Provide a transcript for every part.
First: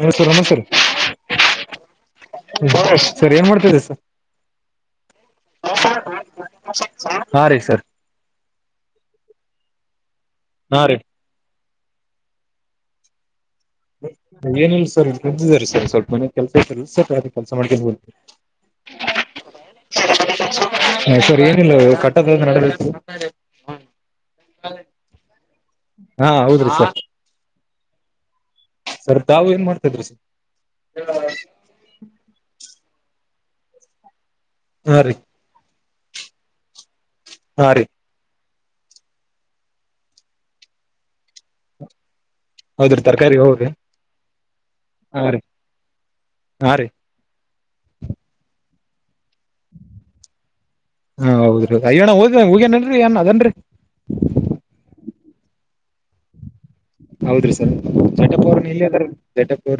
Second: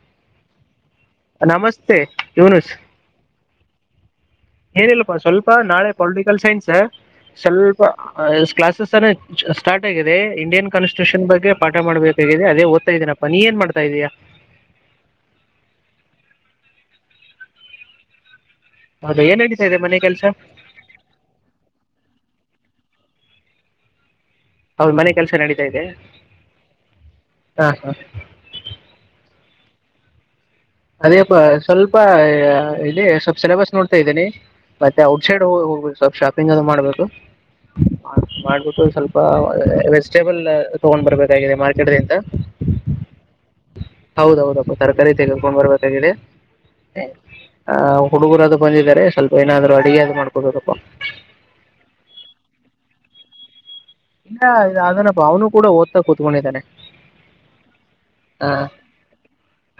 ಹಮ್ಮಸರ್ ಅಮ್ಮಸರ್ ನಮಸ್ತೆ ಬ ಸರಿ ಏನ್ ಮಾಡ್ತಿದೆ ಸ ಏನಿಲ್ಲಪ್ಪಾ ಸ್ವಲ್ಪಾ ನಾಳೆ ಪೊಲಿಟಿಕಲ್ ಸೈನ್ಸ್ ಹಾ ರೀ ಸರ್ ಸ್ವಲ್ಪ ಕ್ಲಾಸಸ್ ಸ್ಟಾರ್ಟ್ ಆಗ ಇಂಡಿಯನ್ ಹಾ ರೀ ಕಾನ್ಸ್ಟಿಟ್ಯೂಷನ್ ಬಗ್ಗೆ ಪಾಠ ಮಾಡಬೇಕಾಗಿದೆ ಅಧೆ ಓದ್ ಇದನಪ್ಪ ನೀ ಏನ್ ಮಾಡ ಏನಿಲ್ಲ ಸರ್ ಬಂದಿದ್ದಾರೆ ಸರ್ ಸ್ವಲ್ಪ ಮನೆ ಕೆಲ್ಸ ತ ಸ ಅ ಕೆಲಸ ಮಾಡ್ಕೊಂಡ ಬಿ ಹೌದು ಏನ್ ನಡೀತಾ ಇದೆ ಮನೆ ಕೆಲಸ [unintelligible] ಸರ್ ಏನಿಲ್ಲ ಕಟ್ಟದ ನಡೆ ಹೌದು ಮನೆ ಕೆಲಸ ನಡೀತಾ ಹಾ ಹೌದ್ರೀ ಹಾಂ ಹಾಂ ಸರ್ ತಾವು ಏನ್ ಮಾಡ್ತಿದ್ ಸರ್ ಅದೇಪ್ಪಾ ಸ್ವಲ್ಪ ಇಲ್ಲಿ ಸ್ವಲ್ಪ ಸಿಲೆಬಸ್ ನೋಡ್ತಾ ಇದ್ದೇನಿ ಹಾ ಮತ್ತೆ ರೀ ಔಟ್ಸೈಡ್ ಹ ಹೋಗಬೇಕ ಸ್ಲ್ಪ ಶಾಪಿಂಗ್ ಅದ ಮಾಡ್ಬೇಕು ಹಾ ರೀ ಸ್ವಲ್ಪ ವೆಜಿಟೇಬಲ್ ತಗೊಂಡ್ ಬರ್ಬೇಕಾಗಿದೆ ಮಾರ್ಕೆಟ್ದಂತ ಹೌದ್ರಿ ತರಕಾರಿ ಹೌದ್ರಿ ಹೌದೌದಪ್ಪ ತರಕಾರಿ ಹಾ ತಗ ರೀ ಹಾ ರೀ ಹುಡುಗರ ಬಂದಿದ್ದಾರೆ ಸ್ವಲ್ಪ ಏನಾದ್ರು ಅಡಿಗೆ ಅದು ಮಾಡ್ಕೊಬೇಕಪ್ಪ ಹಾ ಹೌದ್ರಿ ಅಯ್ಯಣ್ಣ ಹೋದ ಹೂಗೇನನ್ರಿ ಏನ್ ಅದನ್ರಿ ಅವ್ನು ಕೂಡಓದತ ಕುತ್ಕೊಂಡಿದ್ದಾನೆ ಹೌದ್ರಿ ಸರ್ ಜಟಪೋರ್ ಇಲ್ಲಿ ಅದ್ರ ಜಟಪೋರ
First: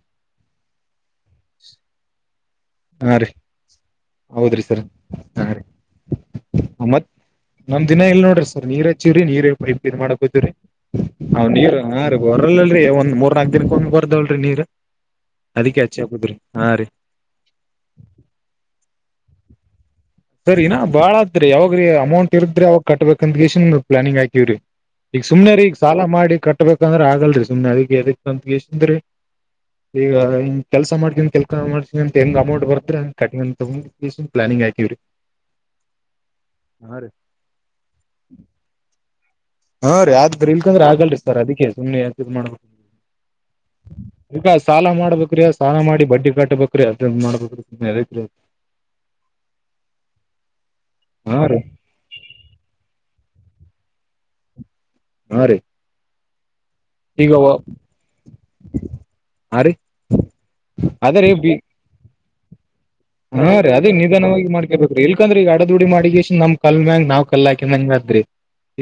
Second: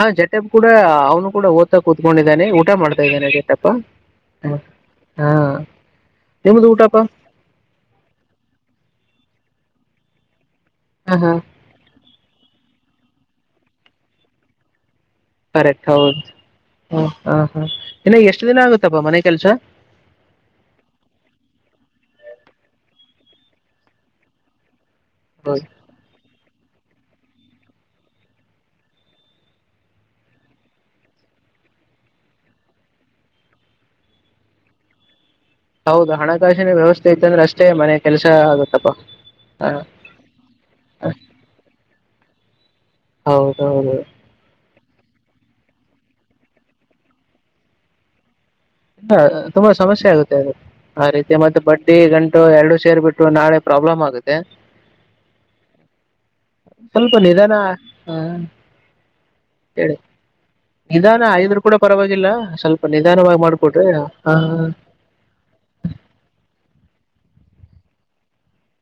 ಹಾ ಜಟಪ್ ಕೂಡ ಅವನು ಕೂಡ ಓದ್ತಾ ಕೂತ್ಕೊಂಡಿದ್ದಾನೆ ಊಟ ಮಾಡ್ತಾ ಹಾ ರೀ ಇದ್ದೇನೆತ್ತಪ್ಪಾ ಹೌದ್ರಿ ಸರ್ ಹಾ ನಿಮ್ದ ಊಟಪಾ ಮತ್ ನಮ್ ಇನ್ನ ಎಲ್ಲಿ ನೋಡ್ರಿ ನೀರ್ ಹಚ್ಚಿವವ್ರಿ ನೀರ್ ಪೈಪ್ ಇ ಮಾಡಕ್ಕೋತೀರರಿ ಹಾ ಹಾ ನೀ ಹೊರಲ್ಲಲ್ ಒಂದ ಮೂರ್ ನಾಲ್ಕ ದಿನಕ್ಕೆ ಹೊಂದ್ ಬರ್ದವಳರರಿ ನೀರ್ ಅದಕ್ಕೆ ಕರೆಕ್ಟ್ ಹಚ್ಚಿ ಹೌದು ಹಾಕುದ್ರಿ ಹಾ ರೀ ಹ ಹಾ ಹಾ ಇನ್ನು ಎಷ್ಟ ದಿನ ಆಗುತ್ತಪ್ಪಾ ಮನೆ ಕೆಲ್ಸ ಸರಿ ನಾ ಬಾಳ ಅತ್ರಿ ಯಾವಾಗ್ರೀ ಅಮೌಂಟ್ ಇರದ್ರಿ ಅವಾಗ ಕಟ್ಬೇಕಂದ ಇಷ್ಟನ್ ಪ್ಲಾನಿಂಗ್ ಹಾಕಿವವ್ರಿ ಈಗ ಸುಮ್ನೆ ರೀ ಈಗ ಸಾಲ ಮಾಡಿ ಕಟ್ಟಬೇಕಂದ್ರೆ ಆಗಲ್ರರಿ ಸುಮ್ನೆ ಅದಿಗೆ ಅದ ಅಂತ ಎಷ್ಟನ್ ಈಗ ಕೆಲಸ ಮಾಡ್ತನಿ ಕೆಲ್ಸ ಮಾಡ್ತನಿ ಅಂತ ಹೆಂಗ್ ಅಮೌಟ್ ಬರ್ತಾರೆ ಪ್ಲಾನಿಂಗ್ ಆಯತವ್ರಿ ಹೌದು ಹಣಕಾಸಿನ ರೀ ವ್ಯವಸ್ಥೆ ಇತ್ತಂದ್ರೆ ಅಷ್ಟೇ ಮನೆ ಕೆಲಸ ಆಗತ್ತಪ್ಪಾ ಹಾ ರ ಆದ್ರರಿ ಇಲ್ ಅಂದ್ರೆ ಆಗಲ್ರಿ ಸರ್ ಅದಕ್ಕೆ ಸುಮ್ನೆ ಯ್ ಮಾಡ್ಬ ಹೌದೌದು ಸಾಲ ಮಾಡ್ಬೇಕುರಿ ಸಾಲ ಮಾಡಿ ಬಡ್ಡಿ ಕಟ್ಬೇಕ್ರೀ ಅದ ಮಾಡ್ಬೇಕ್ರ ಇಲ್ಲ ತುಂಬಾ ಸಮಸ್ಯೆ ಆಗುತ್ತೆ ಅದು ಆ ರೀತಿ ಹಾ ರೀ ಮತ್ತೆ ಬಡ್ಡಿ ಗಂಟು ಎರಡುೂ ಸೇರ್ ಬಿಿಟ್ಟು ಇ ನಾಳೆ ಪ್ರಾಬ್ಲಮ್ ಆಗುತ್ತೆ ಹಾ ರೀ ಸ್ವಲ್ಪ ಈಗ ನಿಧಾನ ಹಾ ಹಾ ರೀ ಹೇಳಿ ಅದೇ ಇದಾನ ರೀ ಐದರು ಕೂಡ ಪರವಾಗಿಲ್ಲ ಸ್ವಲ್ಪ ನಿಧಾನವಾಗಿ ಹಾ ರೀ ಮಾಡ್ಕೊಡ್ರಿ ಅದೇ ಹಾ ನಿಧಾನವಾಗಿ ಮಾಡ್ಕೇಬೇಕ್ರೀ ಇಲ್ಕಂದ್ರ ಈಗ ಅಡ ದುಡಿ ಮಾಡಿ ಇಷ್ಟ ನಮ ಕಲ್ ಮ್ಯಾಗ್ ನಾವ್ ಕಲ್ಲಾಕ ಮದ್ರಿ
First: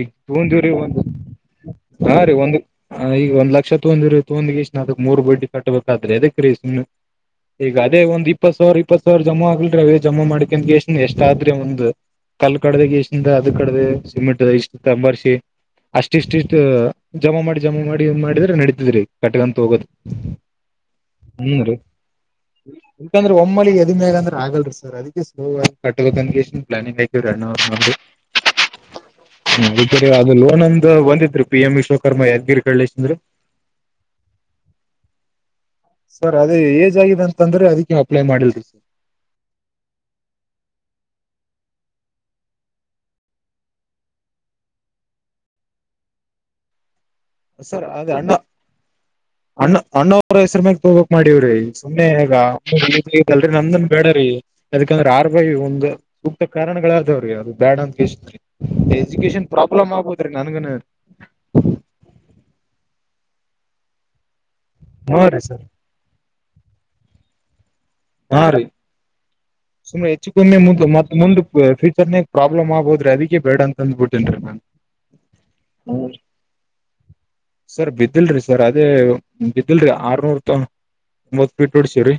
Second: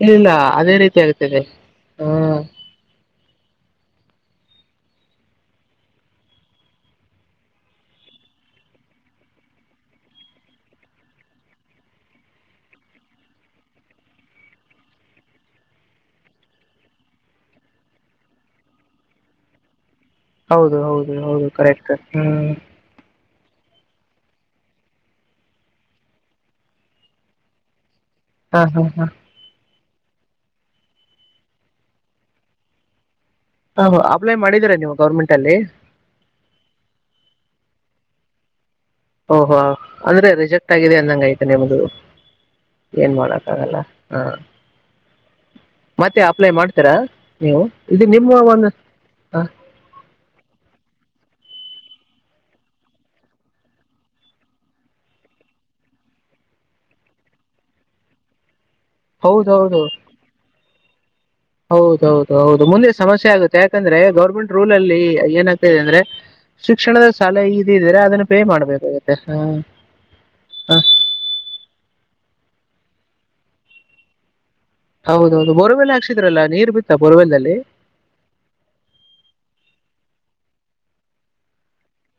ಈಗ ಇಲ್ಲ ಇಲ್ಲ ಒಂದು ಅದೇ ರೀತಿ ಆಗ್ತದೆ ಹಾ ರೀ ಒಂದು ಈಗ ಒಂದ್ ಲಕ್ಷ ತೊಂದಿರ ತಂದಿ ಇಷ್ಟ್ಣ ಅದಕ್ ಮೂರು ಬಡ್ಡಿ ಕಟ್ಬೇಕಾದ್ರೆ ಅದಕ್ಕೆ ರೀ ಸುಮ್ಮ ಈಗ ಅದೇ ಒಂದ್ ಇಪ್ಪತ್ ಸಾವಿರ ಇಪ್ಪತ್ ಸಾವಿರ ಜಮಾ ಆಗ್ಲ್ರಿ ಅದೇ ಜಮಾ ಮಾಡಕಂತ ಎಷ್ಟ ಎಷ್ಟ ಆದ್ರೆ ಒಂದು ಕಲ್ ಕಡ್ದ ಗಷ್ಟಿಂದ ಅದ ಕಡ್ದ ಸಿಮೆಂಟ್ ಇಷ್ಟಂಬಾರಸಿ ಅಷ್ಟ ಇಷ್ಟ ಇಷ್ಟ ಜಮಾ ಮಾಡಿ ಜಮಾ ಮಾಡಿ ಮಾಡಿದ್ರೆ ನಡತಿದ್ರಿ ಕಟ್ಟಗಂತ ಹೋಗೋದ್ ಹೌದು ಹೌದು ಹೌದು ಕರೆಕ್ಟ್ ಹ್ಮ್ [unintelligible] ಒಮ್ಮಳ [unintelligible] ಅಂದ್ರೆ ಆಗಲ್ರಿ ಸರ್ ಅದಕ್ಕೆ ಸ್ಲೋ ಆಗ ಕಟ್ಟಬೇಕನ್ ಪ್ಲಾನಿ್ ಆಯಐವರಿ ಎಣೂರು ಮಿ ಹಾಂ ಹಾ ಹಾ ಅದು ಲೋನ್ ಅಂದ ಒಂದಿದ್ರು ಪಿ ಎಂ ವಿಶ್ವಕರ್ಮ ಯದ್ಗಿರಿ ಕಳ್ಳೇಶ ಅಂದ್ರರು ಹ ಅಪ್ಲೈ ಮಾಡಿದೀರಾ ನೀವು ಗೌರ್ಮೆಂಟ್ ಅಲ್ಲಿ ಸರ್ ಅದ ಏಜ್ ಆಗಿದೆ ಅಂತಂದ್ರೆ ಅದಿವು ಅಪ್ಲೈ ಮಾಡಿಲ್ರಿ ಸರ್ ಓಹೋ ಅಂದ್ರೆ ರಿಜೆಕ್ಟ್ ಆಗಿದೆ ಅಂದಂಗ ಐತೆನೆಮ್ದು ಏನ್ ಮಾಡಕ್ಕ ಆಗಲ್ಲ ಹಾ ಮತ್ತೆ ಅಪ್ಲೈ ಮಾಡ್ತೀರಾ ನೀವು ಸರಿ ಅ ಇದು ಅಣ ನಿಮ್ಮ ಒಂದು ಅಣ್ಣ ಅಣ್ಣವರ ಹೆಸರು ಮಾಗ ತಬೇಕ ಮಾಡೀವ್ರಿ ಸುಮ್ಮನೆ ಈಗಲ್ರಿ ನಂದನ್ ಬೇಡ್ರೀ ಅದಕಂದ್ರ ಆರ್ಗೈ ಒಂದು ಸೂಕ್ತ ಕಾರಣಗಳಾದದಾವ್ರೀ ಅದು ಬ್ಯಾಡ ಅಂತ ಕೇಸಿ ಹೌದು ಎಜುಕೇಶನ್ ಹೌದು ಪ್ರಾಬ್ಲಮ್ ಆಗ್ಬೋದ್ರಿ ನನ್ಗನು [unintelligible] ಹೌದು ಹೌದು ಹೌದು ಮುಂದೆ ಸಮಸ್ಯೆ ಆಗುತ್ತೆ ಯಾಕಂದ್ರೆ ಗೌರ್ಮೆಂಟ್ ರೂಲ್ ಅಲ್ಲಿ ಹಾ ರೀ ಸರ್ ಏನಾಗ್ತದೆ ಅಂದ್ರೆ ಶಿಕ್ಷಣದ ಸಾಲ ಇ ಹ ರೀ [unintelligible] ಸುಮ್ ಹೆಚ್ಚು ಕಮ್ಮೆ ಹಾ ಮು ಮತ್ತೆ ಮುಂದ್ ಸರ್ ನೀಗ್ ಪ್ರಾಬ್ಲಮ್ಗೋದ್ರೀ ಅದಕ್ಕೆ ಬೇಡ ಅಂತ ಬಿಟ್ಟೇನ್ ರೀ ನಾನ್ [unintelligible] ಹೌದೌದು ಬೋರ್ವೆಲ್ ಹ [unintelligible] ಹಾಕ್ಸಿದ್ರಲ್ಲ ನೀರು ಬಿತ್ತ ಬೋರ್ವೆಲ್ದಲ್ಲಿ ಸರ್ ಬಿದ್ದಲ್ರಿ ಸರ್ ಅದೇ ಬ ಇಲ್ರರಿ ಆರ್ನೂರ್ ತ ಮೂವತ್ ಫೀಟ್ ಒಡಸವ್ರೀ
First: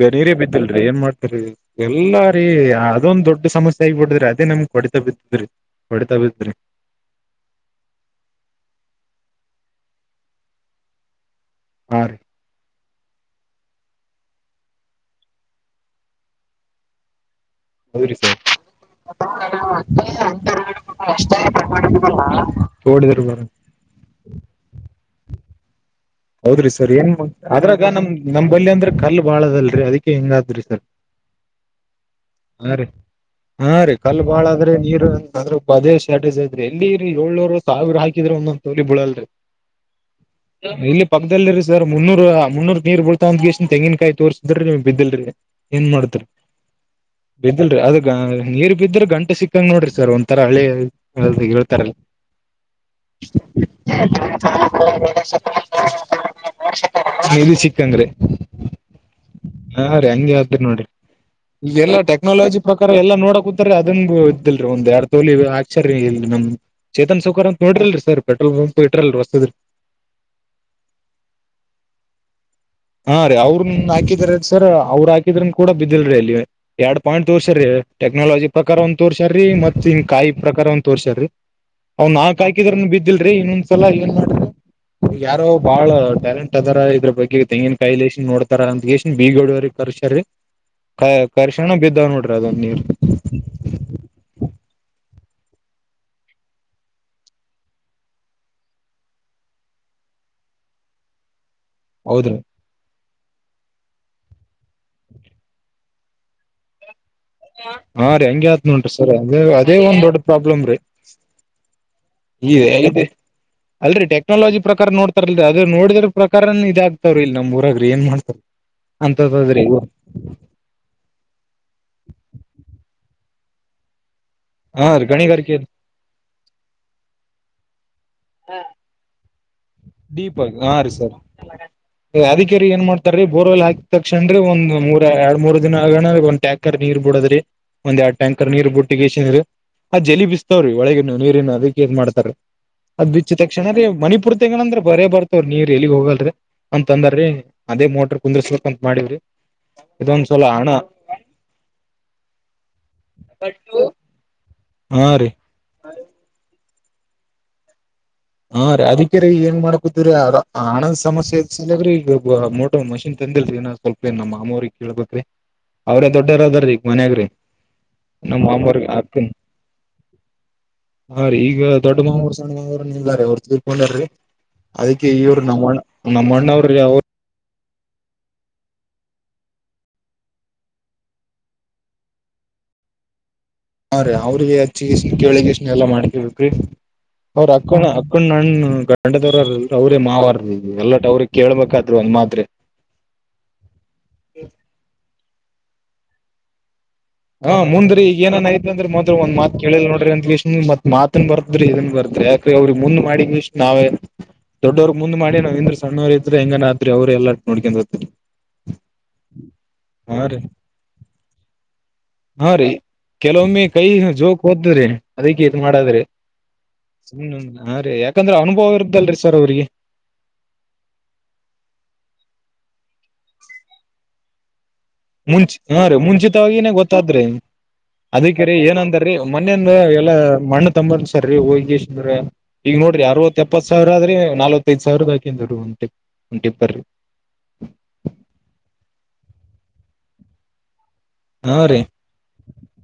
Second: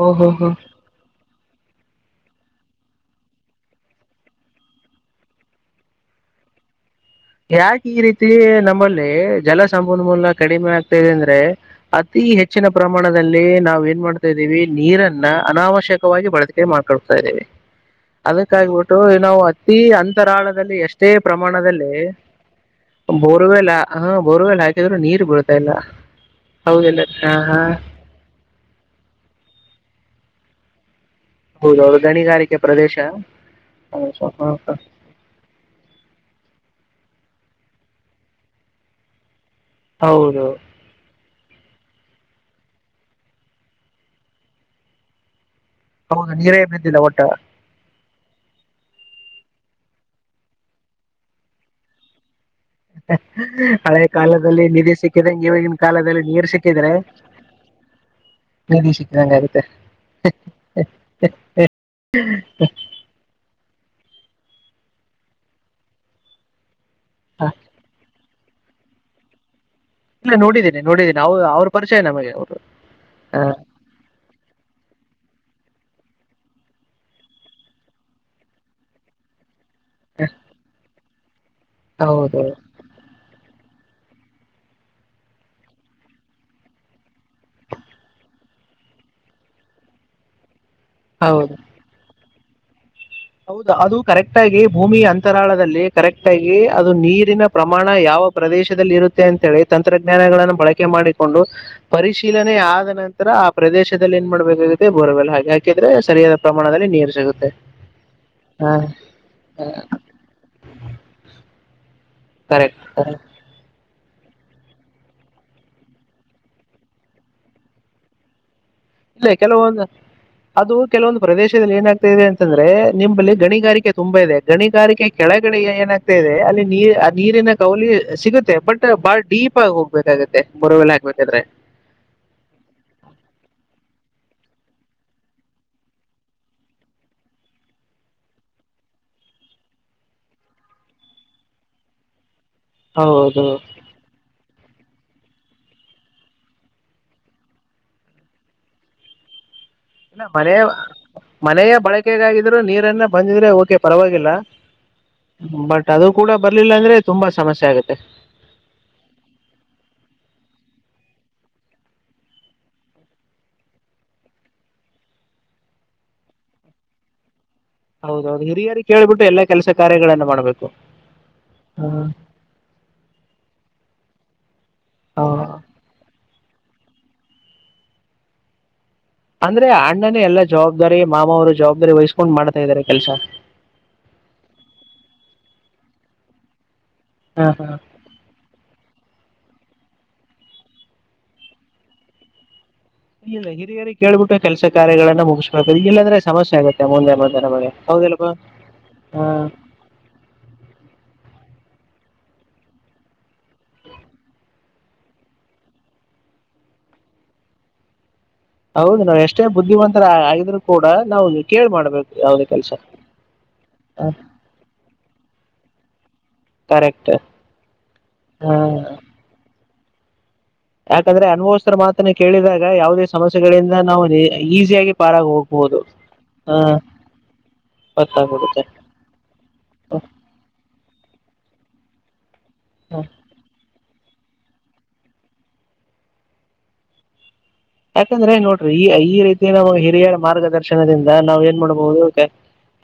ಹೋ ಹೋ ನೀರಿ ಹೋ ಬಿದ್ದಲ್ರಿ ಏನ್ ಮಾಡ್ತರಿ ಎಲ್ಲಾರಿ ಅದೊಂದ್ ದೊಡ್ ಸಮಸ್ಯೆ ಆಗ್ಬಿಡದ್ರಿ ಅದೇ ನಮ್ ಹೊಡಿತಾ ಬಿದ್ದಿದ್ರಿ ಕೊಡಿತಾ ಬಿದ್ರಿ ಯಾಕೆ ಈ ರೀತಿ ನಮ್ಮಲ್ಲಿ ಜಲ ಸಂಪನ್ಮೂಲ ಕಡಿಮೆ ಆಗ್ತದೆ ಅಂದ್ರೆ ಹಾ ರೀ ಅತಿ ಹೆಚ್ಚಿನ ಪ್ರಮಾಣದಲ್ಲಿ ನಾವ್ ಏನ್ ಮಾಡ್ ದೀವಿ ನೀರನ್ನ ಅನಾವಶ್ಯಕವಾಗಿ ಬಳಕೆ ಮಾಡ್ಕೊಳ್ತಾ ಇದೀವಿ. ಹೌದ್ರಿ ಸರ್ ಅದಕ್ಕಾಗಿಬಿಟ್ಟು ನಾವು ಅತಿ ಅಂತರಾಳದಲ್ಲಿ ಎಷ್ಟೇ ಪ್ರಮಾಣದಲ್ಲಿ ತೋಡಿದ್ರ ಬರ ಬೋರ್ವೆಲ್ ಹಾ ಬೋರ್ವೆಲ್ ಹಾಕಿದ್ರು ನೀರ್ ಬೀಳ್ತಾ ಇಲ್ಲ. ಹೌದ್ರಿ ಸರ್ ಹೌದಿಲ್ಲ ಏನ್ ಹಾ ಹಾ ಅದ್ರಾಗ ನಮ್ ನಮ್ ಬಲ್ಲಿ ಅಂದ್ರೆ ಕಲ್ ಬಾಳ ಅದಲ್ರರಿ ಅದಕ. ಹಿಂಗದ್ರ ಸರ್ ಹೌದು ಅದು ಗಣಿಗಾರಿಕೆ ಹಾ ರೀ ಪ್ರದೇಶ. ಹಾ ರೀ ಕಲ್ಲು ಬಾಳಾದ್ರಿ ನೀರು ಅದರದ ಅಷ್ಟೇ ಶ್ಯಾಟಜ್ತ್ ಐತ್ರಿ ಎಲ್ಲಿ ರೀ ಏಳ್ನೂರು ಸಾವಿರ ಹಾಕಿದ್ರೆ ಒಂದೊಂದ್ ತೋಲಿ ಬಿಲ್ಲಳ ರಿ ಹೌದು ಹಂಗ ಅಲ್ಲ ರಿ ಸರ್ ಮುನ್ನೂರ ಮುನ್ನೂರ್ ನೀರ್ ಬೀಳ್ತವ್ ಅಂದ್ಕೆಸಿ ಇಷ್ಟನ್ ತಂಗಿನಕಾಯಿ ತೋರ್ಸಿದ್ರ್ ನೀರ್ ಬಿದ್ದಿಲ್ರರಿ. ಏನ್ ಮಾಡ್ತರಿ [unintelligible] ಹೌದು ನೀರೇ ಬಿದ್ದಿಲ್ಲ ಒಟ್ಟ ಬಿದ್ದಲ್ರಿ ಅದಗ ನೀರ್ ಬಿದ್ದ್ರ ಗಂ ಸಿಕ್ಕಂಗ ನೋಡ್ರಿ ಸರ್ ಒಂಥರ ಹಳೆ ಕಡೆ ಹೇಳ್ತಾರಲ್ ಹಳೆ ಕಾಲದಲ್ಲಿ ನಿಧಿ ಸಿಕ್ಕಿದಂಗೆ ಇವಗಿನ [unintelligible] ನಿಧಿ ಸಿಕ್ಕಂಗ್ರಿ. [unintelligible] ನಿಧಿ ಸಿಕ್ಕಿದಂಗೆ ಆಗುತ್ತೆ ಹಾ ರೀ ಹಂಗೆ ಅದ ನೋಡ್ರಿ ಈ ಎಲ್ಲಾ ಟೆಕ್ನಾಲಜಿ ಪ್ರಕಾರ ಎಲ್ಲಾ ನೋಡಕ್ ತರಿ ಅದನ್ ಇದ್ದಲ್ರಿ ಒಂದ್ ಎರಡ್ ತೋಲಿ ಅಚಾರಿ ಇ ನಮ ಚೇತನ್ ಸಾಹುಕಾರ್ ಹ. ಅಂತ ನೋಡ್ರಿಲ್ರಿ ಸರ್ ಪೆಟ್ರೋಲ್ ಪಂಪ್ ಇಟ್ರಲ್ ರ ಹೊಸದು. ಇಲ್ಲ ನೋಡಿದ್ದೀನಿ ನೋಡಿದ್ದೀನಿ ಅವ ಅವ ಅವ್ರ ಪರಿಚಯ ನಮಗೆ ಅವ್ರು. ಹಾ ರೀ ಅವ್ರನ ಹಾಕಿದಾರ ಸರ್ ಅವ್ರ ಆ ಇದನ ಕೂಡ ಬಿದ್ದಿಲ್ರರಿ ಅಲ್ಲಿ ಎರಡ್ ಪಾಯಿಂಟ್ ತೋರ್ಸ್ರೀ ಟೆಕ್ನಾಲಜಿ ಪ್ರಕಾರ ಒಂದ್ ತೋರ್ಸಾರ್ರೀ ಮತ್ ತೆಂಗಿನಕಾಯಿ ಪ್ರಕಾರ ಒಂದ ತೋರ್ಸ್ಯಾರ್ರೀ ಅವ್ನ್ ಹೌದು ನಾಲ್ಕಕಾಯ್ಕಿದ್ರ ಬಿದ್ದಿಲ್ರಿ ಇನ್ನೊಂದ ಎಲ್ಲ ಏನ್ ಮಾಡ್ ಯಾರೋ ಬಾಳ ಟ್ಯಾಲೆಂಟ್ ಅದರ ಇದ್ರ ಬಗ್ಗೆ ತೆಂಗಿನ ಕಾಯಲಿ ಬೀಳಿಸಿ ನೋಡ್ತಾರ ಅಂತ ಎಷ್ಟ ಬೀಗಡ್ರರಿ ಕರ್ಶರರಿ ಕ ಹೌದು ಕರ್ಶಣ ಬಿದ್ದಾವ್ ನೋಡ್ರಿ. ಪ್ರದನೀರ ಹೌದು ಅದು ಕರೆಕ್ಟ್ ಆಗಿ ಭೂಮಿ ಅಂತರಾಳದಲ್ಲಿ ಕರೆಕ್ಟ್ ಆಗಿ ಅದು ನೀರಿನ ಪ್ರಮಾಣ ಯಾವ ಪ್ರದೇಶದಲ್ಲಿ ಇರುತ್ತೆ ಅಂತೆ ಹೇಳಿ ತಂತ್ರಜ್ಞಾನಗಳನ್ನು ಬಳಕೆ ಮಾಡಿಕೊಂಡು ಹೌದ್ರಿ ಪರಿಶೀಲನೆ ಆದ ನಂತ ತರ ಆ ಪ್ರದೇಶದಲ್ಲಿ ಏನ್ ಮಾಡ್ಬೇಕಾಗುತ್ತೆ ಬೋರವೆಲ್ಲ ಹಾಗೆ ಆಕಿದ್ರೆ ಸರಿಯಾದ ಪ್ರಮಾಣದಲ್ಲಿ ನೀರ್ ಹಾ ರೀ ಹಂಗಗೆ ಆತ್ ನೋಡ್ರಿ ಸರ್ ಅದ ಅದೇ ಒಂದ್ ದೊಡ್ಡ ಪ್ರಾಬ್ಲಮ ರೀ ಕರೆಕ್ಟ್ ಕರೆ ಅಲ್ರೀ ಟೆಕ್ನಾಲಜಿ ಪ್ರಕಾರ ನೋಡ್ತಾರಲ್ರಿ ಅದ ನೋಡಿದ್ರ ಪ್ರಕಾರ ಇದಾಗಗ್ತವ್ರೀ ಇಲ್ಲಿ ನಮ್ಮ ಊರ್ರ ಏನ್ ಮಾಡ್ತಾರ. ಇಲ್ಲ ಅಂತದ್ರಿ ಕೆಲವೊಂದು ಅದು ಕೆಲವೊಂದು ಪ್ರದೇಶದಲ್ಲಿ ಏನಾಗ್ತಾ ಇದೆ ಅಂತಂದ್ರೆ ನಿಮ್ಮಲ್ಲಿ ಗಣಿಗಾರಿಕೆ ತುಂಬಾ ಇದೆ ಹಾ ಗಣಿಗಾರಿಕೆ ರೀ ಗಣಿಗಾರಿಕೆ ಕೆಳಗಡೆ ಏನಾಗ್ತಾ ಇದೆ ಅಲ್ಲಿ ನೀರು ಆ ನೀರಿನ ಕವಲಿ ಸಿಗುತ್ತೆ ಬಟ್ ಬಾಳ ಡೀಪ್ ಆಗಿ ಹೋಗ್ಬೇಕಾಗತ್ತೆ ದೀಪಕ್ ಹಾ ರೀ ಬೋರ್ವೆಲ್ ಸರ್ ಹಾಕ್ಬೇಕಾದ್ರೆ ಅದಿಕರಿ ಏನ್ ಮಾಡ್ತಾರೀ ಬೋರ್ವೆಲ್ ಹಾಕಿ ತಕ್ಷಣ್ರೆ ಒಂದ್ ಮೂರ ಎರಡ್ ಮೂರ್ ದಿನ ಆಗಣ ಒಂದ ಟ್ಯಾಂಕರ್ ನೀರ್ ಬಿಡೋದ್ರಿ ಒಂದ್ ಎರಡ್ ಟ್ಯಾಂಕರ್ ನೀರ್ ಬುಟ್ಟಿಗೆಸ ಇಂದ ಆ ಜಲಿ ಬಿಸ್ತಾವ್ರೀ ಒಳಗ ನೀರನ್ನು ಅದಕ್ಕೆೇದ ಮಾಡ್ತಾರ್ರೀ. ಅದ್ ಬಿಚ್ಚ ಹೌದು ತಕ್ಷಣ್ರೀ ಮಣಿಪುರ್ ತಿಂಗಳಂದ್ರ ಬರೇ ಬರ್ತವ್ರ ನೀರ್ ಎಲ್ಲಿಗ್ ಹೋಗಲ್ರರಿ ಅಂತ ಅಂದಾರೀ ಅದೇ ಮೋಟರ್ ಕುುದರ್ಸ್ಬೇಕಂತ ಮಾಡೀವ್ರಿ ಇಲ್ಲ ಇದೊಂದು ಸಲ ಮನೆ ಅಣ್ಣ ಮನೆಯ ಬಳಕೆಗಾಗಿದ್ರು ನೀರನ್ನ ಬಂದಿದ್ರೆ ಓಕೆ ಪರವಾಗಿಲ್ಲ ಹಾ ರೀ ಬಟ್ ಅದು ಕೂಡ ಬರ್ಲಿಲ್ಲ ಅಂದ್ರೆ ತುಂಬಾ ಸಮಸ್ಯೆ ಆಗತ್ತೆ ಹಾ ರೀ ಅದಿಕ ರ ಏನ್ ಮಾಡ್ಕೊತ್ರರಿ ಹಣದ್ ಸಮಸ್ಯೆ ಹೆಚ್ಚಿಗೆ ಅದರ ಈಗ ಮೋಟರ್ ಮಷಿನ್ ತ ಇಲ್ಲರಿ ಅಣ್ಣ ಸ್ವಲ್ಪ ನಮ್ಮ ಮಾಮೂ್ರಿಗೆ ಕೇಳ್ಬೇಕ್ರಿ ಅವ್ರೇ ದೊಡ್ಡರ ಅದಾರೀಗ ಮನ್ಯಾಗ್ರಿ ನಮ್ ಹೌದೌದು ಮಾಮರ್ ಹಿರಿಯರಿಗೆ ಕೇಳ್ಬಿಟ್ಟು ಅಕ್ಕನ್ ಎಲ್ಲಾ ಕೆಲಸ ಕಾರ್ಯಗಳನ್ನ ಮಾಡ್ಬೇಕು ಹಾ ರೀ ಈಗ ದೊಡ್ಡ ಮಾಮರ ಸಣ್ಣ ಮಾಮರ ಇಲ್ಲ ರೀ ಅವ್ರ ತೀರಕೊಂಡರ ರಿ ಅದಕ್ಕೆ ಇವ್ರು ನಮ್ಮಣ್ಣ ನಮ್ಮಣ್ಣ ಅವ್ರೀ ಅವರು ಅಂದ್ರೆ ಅಣ್ಣನೇ ಎಲ್ಲಾ ಜವಾಬ್ದಾರಿ ಮಾವವರು ಜವಾಬ್ದಾರಿ ವಹಿಸ್ಕೊಂಡ್ ಮಾಡ್ತಾ ಇದಾರೆ ಕೆಲ್ಸ ಹಾ ರೀ ಅವ್ರಿಗೆ ಹೆಚ್ಚೆಗೆಸಿಂದ ಕೇಳಿಗಸಿದ ಎಲ್ಲ ಮಾಡ್ಕೋಬೇಕರಿ ಅವ್ರ ಅಕ್ಕನ ಅಕ್ಕನ ಗಂಡ ಗಂಡದವರೇ ಅವ್ರೇ ಮಾವಾರ ಎಲ್ಲ ಅವ್ರಿಗೆ ಕೇಳಳ್ಬೇಕಾದ್ರು ಒಂದ್ ಮಾತ್ ಇಲ್ಲ ಹಿರಿಯ ಕೇಳ್ಬಿಟ್ಟು ಕೆಲಸ ಕಾರ್ಯಗಳನ್ನ ಮುಗಿಸಬಾರದ ಇಲ್ಲಂದ್ರೆ ಸಮಸ್ಯೆ ಆಗತ್ತೆ ಹಾ ಮುಂದ್ರರಿ ಈಗಏನನ್ಯ್ತ್ ಅಂದ್ರೆ ಹಾ ಒಂದ್ ಮಾತ್ ಕೇಳಿಲ್ ನೋಡ್ರಿತ್ ಮಾತನ್ ಬರ್ ಅ್ರಿ ಇದನ್ ಬರ್ದ್ರಿ ಯಾಕ್ರೆ ಅವ್ರಿಗೆ ಮುಂದ್ ಮಾಡಿ ಇಷ್ಟ್ ನಾವೇ ದೊಡ್ಡವ್ರಗ್ ಮುಂದ್ ಮಾಡಿ ನಾವ್ಂದ್ರ ಸಣ್ಣವರ್ ಇದ್ರ ಹೆಂಗನಾದತ್ರಿ ಅವ್ರ ಎಲ್ಲ ನೋಡ್ಕೊಂಡ ಹತರಿ ಹೌದು ನಾವ ಎಷ್ಟೇ ಬುದ್ಧಿವಂತರ ರೀ ಆಗಿದ್ರು ಕೂಡ ನಾವು ಕೇಳ್ ಮಾಡ್ಬೇಕು ಯಾವುದೇ ಹಾ ರೀ ಕೆಲಸ ಕೆಲವೊಮ್ಮೆ ಕೈ ಜೋಕ್ ಓದ್ದ್ರಿ ಅದಕ್ಕೆ ಇದ್ ಮಾಡದ್ರಿ ಕರೆಕ್ಟ್ ಸು್ ಹಾ ರೀ ಯಾಕಂದ್ರೆ ಹ ಅನುಭವ ಇರುದಲ್ರರಿ ಸರ್ ಅವ್ರಿಗೆ ಯಾಕಂದ್ರೆ ಅನ್ಭವಸ್ ಮಾತನ್ನ ಕೇಳಿದಾಗ ಯಾವುದೇ ಸಮಸ್ಯೆಗಳಿಂದ ನಾವು ಈಸಿಯಾಗಿ ಪಾರಾಗಿ ಮುಂಚಿ ಹೋಗ್ಬೋದು ಹಾ ರೀ ಹಾ ಮುಂಚಿತವಾಗಿಗನೇ ಗೊತ್ತಾದ್ರೆ ಅದಕ್ಕರಿ ಗೊತ್ತಾಗ್ಬಿಡುತ್ತೆ ಏನಂದಾರೀ ಮೊನೆಯಂದ ಎಲ್ಲಾ ಮಣ್ಣ ನ್ ಸರಿರಿ ಹೋಗಿಂದ್ರ ಈಗ ಹಾ. ನೋಡ್ರಿ ಯಾರ ಸಾವಿರ ಆದ್ರೆ ನಾಲ್ವತ್ತೈದು ಸಾವಿರ ಬಾಕಿ ಉಟಿಪ್ಂಟಿಪ್ಪ್ರಿ ಯಾಕಂದ್ರೆ ನೋಡ್ರಿ ಈ ಈ ರೀತಿ ನಾವು ಹಿರಿಯರ ಮಾರ್ಗದರ್ಶನ ಣದಿಂದ ನಾವ್ ಹಾ ಏನ್ ರೀ ಮಾಡ್ಬಹುದು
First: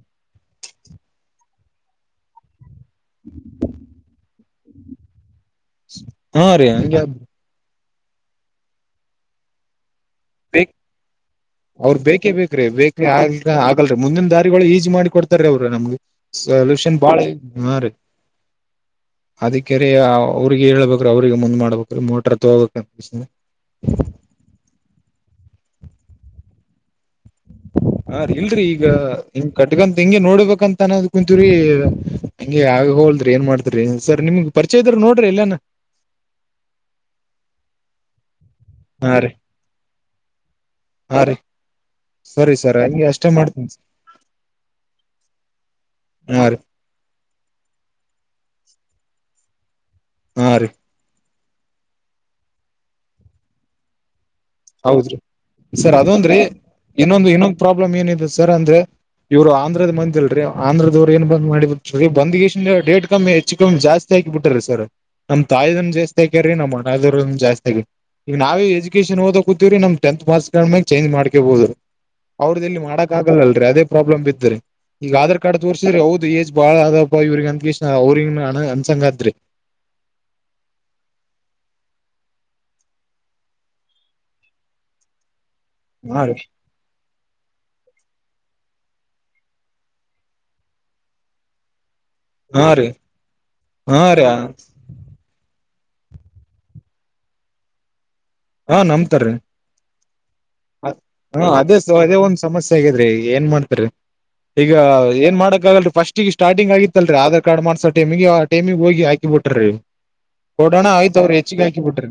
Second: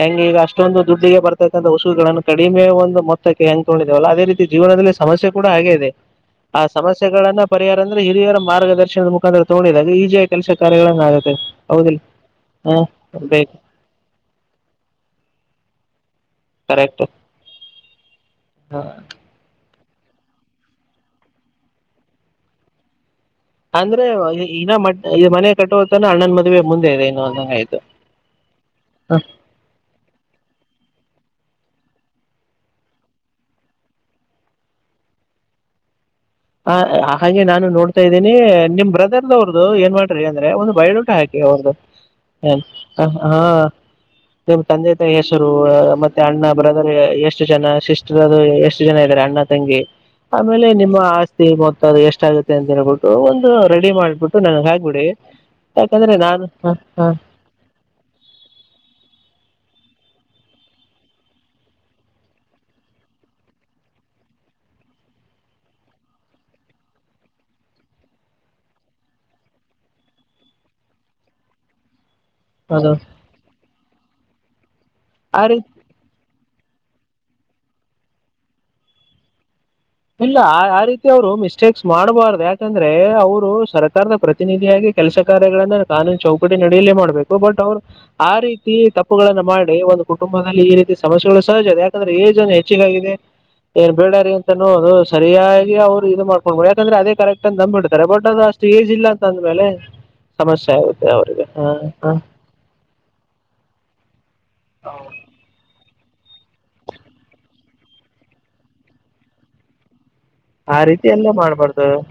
ಹೆಂಗ ಈಗ ಅಷ್ಟ ಷ್ಟೊಂದು ದುಡ್ಡಿಗೆ ಬರತಕ್ಕಂಥ ವಸುಗಳನ್ನು ಕಡಿಮೆ ಒಂದು ಮೊತ್ತಕ್ಕೆ ಹೆಂಕೊಂಡಿದಿವವಲ್ಲ ಅದೇ ರೀತಿ ಜೀವನದಲ್ಲಿ ಸಮಸ್ಯೆ ಕೂಡ ಹಾಗೆ ಇದೆ ಹಾ ಆ ರೀ ಹಂಗೆ ಸಮಸ್ಯೆಗಳನ್ನ ಪರಿಹಾರ ಅಂದ್ರೆ ಹಿರಿಯರ ಮಾರ್ಗದರ್ಶನದ ಮುಖಾಂತರ ತಗೊಂಡಿದಾಗ ಈ ಅವ್ರ ಬೇಕೇ ಬೇಕ್ರ ಹ ಬೇಕ್ರ ಬೇಕು ಆಗಲ್ ಮುಂದಿನ ದಾರಿಗಳು ಈಜಿ ಮಾಡಿ ಕೊಡ್ತಾರೀ ಅವರು ನಮಗೆ ಸಲ್ಯೂಷನ್ಳ ಹಾ ಕೆರೆ ಅವ್ರಿಗೆ ಹೇಳ್ಬೇಕ್ರರು ಅವ್ರಿಗೆ ಮುಂದ್ ಮಾಡ್ಬೇಕ್ರ ಮೋಟರ್ ತಗೋಬೇಕ ಅಂದ್ರೆ ಇನ್ನ ಮ ಇ ಮನೆ ಕಟ್ಟುವ ತನ ಅಣ್ಣನ್ ಮದುವೆ ಮುಂದೆ ಇದೆ ಇನ್ನು ಅಂದಂಗ ಆಯ್ತು ಹಾ ಇಲ್ರರಿ ಈಗ ಹಂಗ್ ಕಟ್ಗಂತ ಹೆಗೆ ನೋಡ್ಬೇಕಂತ ಅನ್ನೋದ್ ಕು ರಿ ಹಂಗೆ ಆಗ ಹೋಲ್ದ್ರಿ ಏನ್ ಮಾಡ್ತರಿ ಸರ್ ನಿಮ್ಗ್ ಪರಿಚಯ ಇದ್ರ ನೋಡ್ರಿ ಇಲ್ಲಾನ ಹ ಹಾಗೆ ನಾನು ನೋಡ್ತಾ ಇದ್ದೀನಿ ನಿಮ್ ಹಾ ರೀ ಬ್ರದರ್ವ್ರ್ದು ಏನ್ ಮಾಡ್ರಿ ಅಂದ್ರೆ ಒಂದು ಬಯಳ್ಳೂಟ ಹಾ ರೀ ಹಾಕಿ ಅವ್ರ್ದು ಸರಿ ಸರ್ ಹಂಗೆ ಹ ಅಷ್ಟೇ ಹಾ ಮಾಡ್ತೀನಿ ನಿಮ್ಮ್ ತಂದೆ ಹೆಸರು ಮತ್ತೆ ಹಾ ಅಣ್ಣ ರೀ ಬ್ರದರ್ ಎಷ್ಟು ಜನ ಸಿಸ್ಟರ್ ಅದು ಎಷ್ಟು ಜನ ಇದಾರೆ ಅಣ್ಣ ತಂಗಿ ಹಾ ಆಮೇಲೆ ರೀ ನಿಮ್ಮ ಮೊತ್ತ ಅದು ಎಷ್ಟಾಗಗುತ್ತೆ ಅಂತ ಹೇಳ್ಬಿಟ್ಟು ಒಂದು ರೆಡಿ ಮಾಡ್ಬಿಟ್ಟು ನನಗ್ ಹಾಕ್ಬಿಡಿ ಹೌದ್ರಿ ಸರ್ ಯಾಕಂದ್ರೆ ಅದೊಂದ್ರೀ ನಾನು ಹ, ಹ, ಇನ್ನೊಂದು ಇನ್ನೊಂದ್ ಪ್ರಾಬ್ಲಮ್ ಏನಿದೆ ಸರ್ ಅಂದ್ರೆ ಇವರು ಆಂಧ್ರ ಬಂದಲ್ರಿ ಆಧ್ರದವ್ ಏನ್ ಬಂದ ಮಾಡಿ ಬಿರೀ ಬಂದ ಡೇಟ್ ಕಮ್ಮಿ ಹೆಚ್ಚು ಕಮ್ಮಿ ಜಾಸ್ತಿ ಹಾಕಿ ಬಿಟ್ಟ್ರರಿ ಸರ್ ನಮ್ ತಾಯನ್ ಜಾಸ್ತಿ ಆಾಕ್ಯಾರ ನಮ್ಮ ಅಣ್ಣದವ್ರ ಜಾಸ್ತಿ ಆಕ್ಯರಿ ಈಗ ನಾವೇ ಎಜುಕೇೇಶನ್ ಓದ ಕೂತೀವರಿ ನಮ್ ಟೆಂತ್ ಮಾರ್ಸ್ ಕ ಮ ಚೇಂ ಮಾಡ್ಕಬಹುದು ಅವ್ರದ ಇಲ್ಲಿ ಅದು ಮಾಡಕಕ್ ಆಗಲ್ಲಲ್ರರಿ ಅದೇ ಪ್ರಾಬ್ಲಮ್ ಇ ಈಗ ಆಧಾರ್ ಆ ಕಾರ್ಡ್ ರೀತಿ ತೋರ್ಸಿದ್ರೆ ಹೌದು ಏಜ್ ಬಾಳ ಅದಪ್ಪ ಇವ್ರಿಗೆ ಅನ್ಕಷ ಅವ್ರಿ ಅನ್ಸಂಗತ್ ಇಲ್ಲ ಆ ರೀತಿ ಅವ್ರು ಮಿಸ್ಟೇಕ್ಸ್ ಮಾಡ್ಬಾರ್ದು ಯಾಕಂದ್ರೆ ಅವರು ಸರ್ಕಾರದ ಪ್ರತಿನಿಧಿಯಾಗಿ ಕೆಲಸ ಕಾರ ಕಾನೂನು ಹಾ ರೀ ಚೌಕಟಿ ನಡಲಿೇ ಮಾಡ್ಬೇಕು ಬಟ್ ಅವ್ರು ಆ ರೀತಿ ತಿ ತಪ್ಪುಗಳನ್ನು ಮಾಡಿ ಒಂದು ಕುಟುಂಬದಲ್ಲಿ ಈ ರೀತಿ ಸಮಸ್ಯೆಗಳು ಸಹಜದೆೆ ಏಜ್ ಒ ಹಾ ರೀ ಹೆಚ್ಚಿಗಾಗಿದೆ ಏನ್ ಹಾ ರೀ ಬೇಡಾರಿ ಅಂತೋ ಅದು ಸರಿಯ ಅವ್ರು ಇದು ಮಾಡ್ಕೊಂಡ್ಬೋ ಯಾಕಂದ್ರೆ ಅದೇ ಕರೆಕ್ಟ್ ಅ್ದಂಬ್ಡ್ತಾರೆ ಬಟ್ ಅದು ಅಷ್ಟು ಹಾ ಏಜ್ ಇಲ್ಲ ಅಂತ ನಂಬ್ತಾರೀ ಅಂದ್ಮೇಲೆ ಸಮಸ್ಯೆ ಆಗುತ್ತೆ ಹ ಅವರಿಗೆ ಹಾ ಅದೇ ಹಾ ಅದೇ ಒಂದ್ ಸಮಸ್ಯೆ ಆಗಿದ್ರಿ ಏನ್ ಮಾಡ್ತರಿ ಈಗ ಏನ್ ಮಾಡಕ್ಗಲ್ ಫಸ್ಟಿಗೆ ಸ್ಟಾರ್ಟಿಂಗ್ ಆಗಿತ್ತಲ್ರಿಧಾರ್ಡ್ ಮಾಡಸ ಟೈಮಿಗೆ ಆಟೈಮಿಗೆ ಹೋಗಿ ಬಿಟ್ರಿ ಆ ಕೊರೋನಾ ರೀತಿ ಆಯತ್ತು ಎಲ್ಲ ಅವರು ಎಚ್ಚು ಕಾಕಿ ಮಾಡಬಾರ್ದು ಬಿಟ್ಟ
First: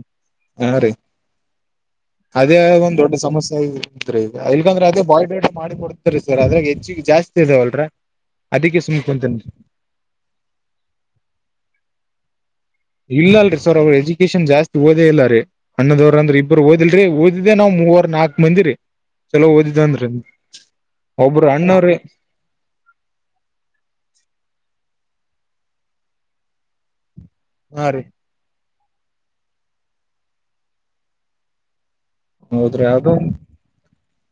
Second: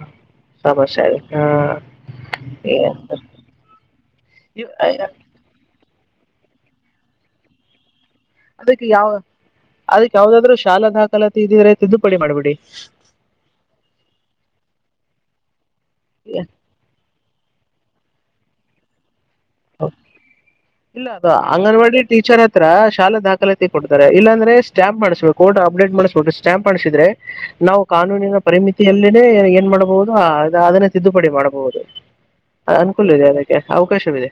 ಹಾ ರೀ ಸಮಸ್ಯೆ ಆಗುತ್ತೆ ಹಾ ಅದೇ ಏ- ಒಂದ್ ದೊಡ್ಡ ಸಮಸ್ಯ್ರೀ ಈಗ ಇವ್- ಇಲ್ಗಂದ್ರೆ ಅದೇ ಬಾಯ್ಡೇಟ ಮಾಡಿ ಕೊಡ್ತರಿ ಸರ್ ಅದ್ರೆ ಹೆಚ್ಚಿಗೆ ಜಾಸ್ತಿ ಇದಾವಲ್ರ ಅದಕ್ಕೆ ಸುಮ್ ಯಾವ ಕುಂತೇನ್ ಅದಕ್ ಯಾವ್ದಾದ್ರು ಶಾಲಾ ದಾಖಲಾತಿ ಇದಿದ್ರೆ ತಿದ್ದುಪಡಿ ಮಾಡ್ಬಿಟ್ಟು ಇಲ್ಲಲ್ರಿ ಸರ್ ಅವ್ರ ಎಜುಕೇಶನ್ ಜಾಸ್ತಿ ಓದೇ ಇಲ್ಲ ಅಣ್ಣದವ್ರ ಅಂದ್ರ ಇಬ್ಬರು ಓದಿಲ್ರಿ ಓದಿದ್ದೆ ನಾವ್ ಮೂವರ್ ನಾಕ್ ಮಂದಿರರಿ ಓದಿದ್ದನ್ ರೀ ಇಲ್ಲ ಅ ಅಂಗನವಾಡಿ ಟೀಚರ್ ಹತ್ರ ಶಾಲಾ ದಾಖಲಾತಿ ಕೊಡ್ತಾರೆ ಇಲ್ಲಾಂದ್ರೆ ಸ್ಟ್ಯಾಂಪ್ ಮಾಡ್ಸ್ಬೇಕು ಕೋರ್ಟ್ ಅಪ್ಡೇಟ್ ಮಾಡಿಸ್ಬಿಟ್ಟು ಸ್ಟಾಂಪ್ ಮಾಡಿಸಿದ್ರೆ ನಾವು ಹಾ ರೀ ಕಾನೂನಿನ ಪರಿಮಿತಿ ಎಲ್ಲಿ ಏನ್ ಮಾಡಬಹುದು ಅದನ್ನೇ ತಿದ್ದುಪಡಿ ಮಾಡಬಹುದು ಹೌದ್ರಿ ಅನುಕೂಲ ಇದೆ ಅದೊಂದು ಅದಕ್ಕೆ ಅವಕಾಶವಿದೆ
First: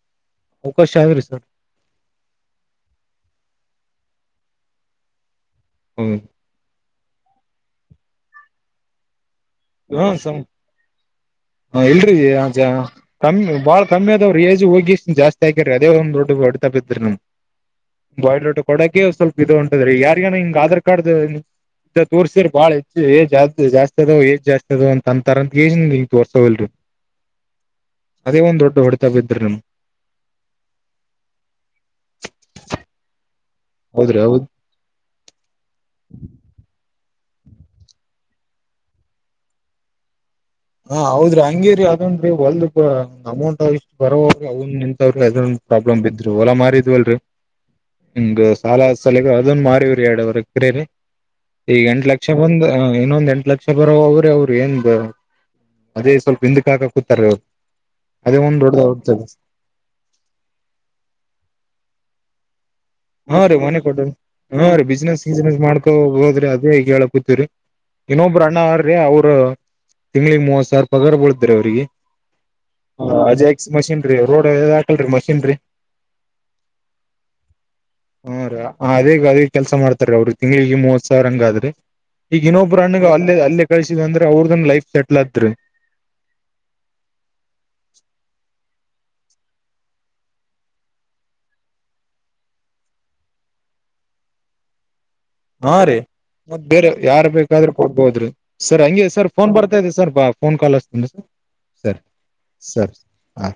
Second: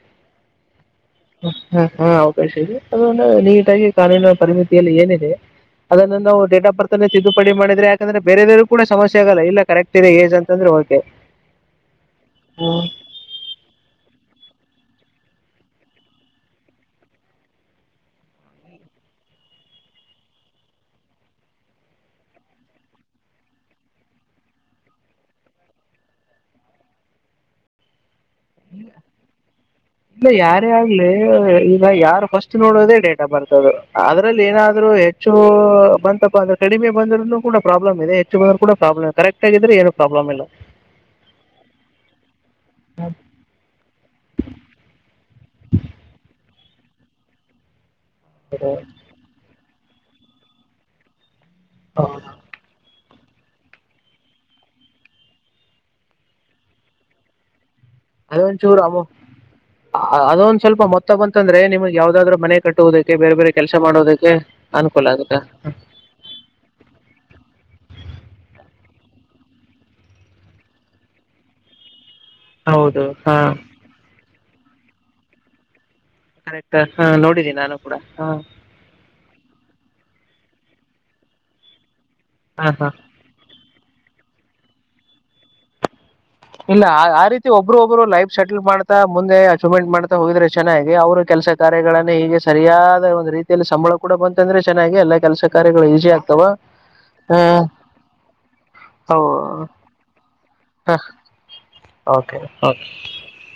ಅವಕಾಶ ಆದ್ರಿ ಸರ್ ಹಾ ಹಾ ಅವಕಾಶ ಇದೆ ಅದ ನೀಟಾಗಿ ಕಾನನ ಪರಿಮಿತಿಯಲ್ಲಿ ಏನಿದೆ ಅದನ್ನು ನಾವು ಡೇಟ್ ಆಫ್ ಬರ್ತ್ ತಿದ್ದುಪಡಿ ಮಾಡಿದ್ರ ಯಾಕಂದ್ರೆ ಬೇರೆದವೂಡ ಸಮ್ಯೆ ಆಗಲ್ಲ ಕರೆಕ್ಟ್ ಇದೆ ಏಜ ಹ್ಮ ಅಂತಂದ್ರೆಕೆ ಹ ಇಲ್ರಿ ಕಮ್ಮ ಬಾಳ ಕಮ್ಮಿ ಅದವರು ಏಜ ಹೋಗಿ ಜಾಸ್ತಿ ಅದೇ ಒಂದು ರೋತಾತ ಬಾಯಡ್ ರೋಟ ಕೊಡೋಕೆ ಸ್ವಲ್ಪ ಇದು ಉಂಟದ್ರೀ ಯಾರ್ಗ್ಯನ ಹಿಂಗ್ ಆಧಾರ್ ಕಾರ್ಡ್ ಇ ತೋರ್ಸ್ರರ್ ಬಾಳ ಹೆಚ್ಚ ಜಾಸ್ ಅದ ಜಾಸ್ತಿ ಅದ ಅಂತ ಅಂತಾರಂತ ಕಜ ತೋರ್ಸಲ್ರಿ ಇಲ್ಲ ಯಾರೇ ಆಗ್ಲಿ ಈಗ ಯಾರು ಫಸ್ಟ್ ನೋಡೋದೇ ಡೇ ಬರ್ತದು ಹೌದ್ರಿ ಅದ್ರಲ್ಲಿ ಹೌದ್ ಏನಾದ್ರು ಹೆಚ್ಚು ಬಂತಪ್ಪ ಅಂದ್ರೆ ಕಡಿಮೆ ಬಂದ್ರರು ಕೂಡಾಬ್ಲಮ್ದೆ ಹೆಚ್ಚ ಬಂದ ಕೂಡಾಬ್ಲಮ್ ಕರೆಕ್ಟ್ಗ್ರೆ ಏನು ಪ್ರಾಬ್ಲಮ ಇಲ್ಲ ಹಾ ಹೌದ್ರಿ ಹಂಗೇರಿ ಅದೊಂದು ಒಲ್ ಅಮೌಂಟ್ಷ್ಟು ಬ ಅವನ್ ನಿಂತವ್ರು ಅದ್ರ ಪ್ರಾಬ್ಲಮ್ ಬಿದ್ರು ಹೊಲ ಮಾರ ಇದವಲ್ರಿ ಹಂಗ ಸಾಲ ಸಲ ಅದನ್ ಮಾರವಿ ಎರಡವರ ಕರರಿ ಈಗ ಎಂಟ ಲಕ್ಷ ಬಂದ್ ಇನ್ನೊಂದ್ ಎಂಟ ಲಕ್ಷ ಬರೋ ಅವ್ರೇ ಅವ್ರು ಏನ್ ಅದೇ ಸ್ವಲ್ಪ ಹಿಂದಕ್ಕೆ ಹಾಕ ಕೂತಾರೆ ಅವ್ರು ಅದೇ ಒಂದ್ ದೊಡ್ಡದ ಅದೊಂದ್ಚೂರು ಆಗ್ತದೆ ಅದೊಂದ್ ಸ್ವಲ್ಪ ಮೊತ್ತ ಅಂತಂದ್ರೆ ನಿಮಗೆ ಯಾವ್ದಾದ್ರು ಮನೆ ಕಟ್ಟುವುದಕ್ಕೆ ಬೇರೆ ಹಾ ಬೇರೆ ರೀ ಕೆಲಸ ಮನೆ ಕೊಟ್ಟ ಮಾಡೋದಕ್ಕೆ ಹಾ ರೀ ಅನುಕೂಲ ಬಿಸ್ನೆಸ್ ಆಗುತ್ತೆ ವಿಸ್ನೆಸ್ ಮಾಡ್ಕೊ ಹೋದ್ರಿ ಅದೇ ಹೇಳ ಕೂತೀವ್ರರಿ ಇನ್ನೊಬ್ಬ್ರ ಅಣ್ಣ ಅವ್ರಿ ಅವ್ರ ತಿಂಗಳಗ್ ಮೂವತ್ ಸಾವ್ರ ಪಗಾರ್ ಬಳದ್ರಿ ಅವ್ರಿಗೆ ಹೌದು ಹ ಹಾಂ ಅಜಕ್ ಮಷೀನ್ರಿ ರೋಡ್ ಹಾಕಲ್ರರಿ ಮಷೀನ್ರಿ ಕರೆಕ್ಟ್ ಹ ನೋಡಿದ್ದನಿ ನಾನು ಕೂಡ ಹ ಹಾಂ ರ ಅದೇ ಅದೇ ಕೆಲ್ಸ ಮಾಡ್ತಾರ ಅವ್ರಿಗೆ ತಿಂಗಗಳಳಿಗೆ ಮೂವತ್ ಸಾವಿರ ಹಂಗಾದ್ರಿ ಈಗ ಹಾಂ ಇನ್ನೊಬ್ಬ್ರ ಹಾಂ ಹಣ್ಣಗ ಅಲ್ಲೇ ಅಲ್ಲೇ ಕಳಸಿದ ಅಂದ್ರೆ ಅವ್ರದನ್ ಲೈಫ್ ಸೆಟ್ಲ್ ಆದ್ರಿ ಇಲ್ಲ ಆ ರೀತಿ ಒಬ್ರು ಒಬ್ರು ಲೈಫ್ ಸೆಟಲ್ ಮಾಡ ಮುಂದೆ ಅಚೀವ್ಮೆಂಟ್ ಮಾಡ್ತಾ ಹೋಗಿದ್ರೆ ಚೆನ್ನಾಗಿ ಅವರ ಕೆಲಸ ಕಾರ್ಯಗಳನ್ನೇ ಹೀಗೆ ಸರಿಯಾದ ಒಂದು ರೀತಿಯಲ್ಲಿ ಸಂಬಂಧ ಕೂಡ ಬಂತಂದ್ರೆ ಚೆನ್ನಾಗಿ ಎಲ್ಲ ಕೆಲಸ ಕಾರ್ಯಗಳು ಈಸಿ ಆಗ್ತದೆ ಮ ಬೇರೆ ಯಾರ ಬೇಕಾದ್ರೆ ಕೊಡ್ಬೋದ್ರಿ ಸರ್ ಹಂಗೆ ಸರ್ ಫೋನ್ ಬರ್ತಾದೆ ಸರ್ ಬಾ ಫೋನ್ ಕಾಲ್ ಓಕೆ ಎಸ್ಂಡ ಸರ್ ಸರಿ ಓಕೆ ಸರ್ ಹಾಂ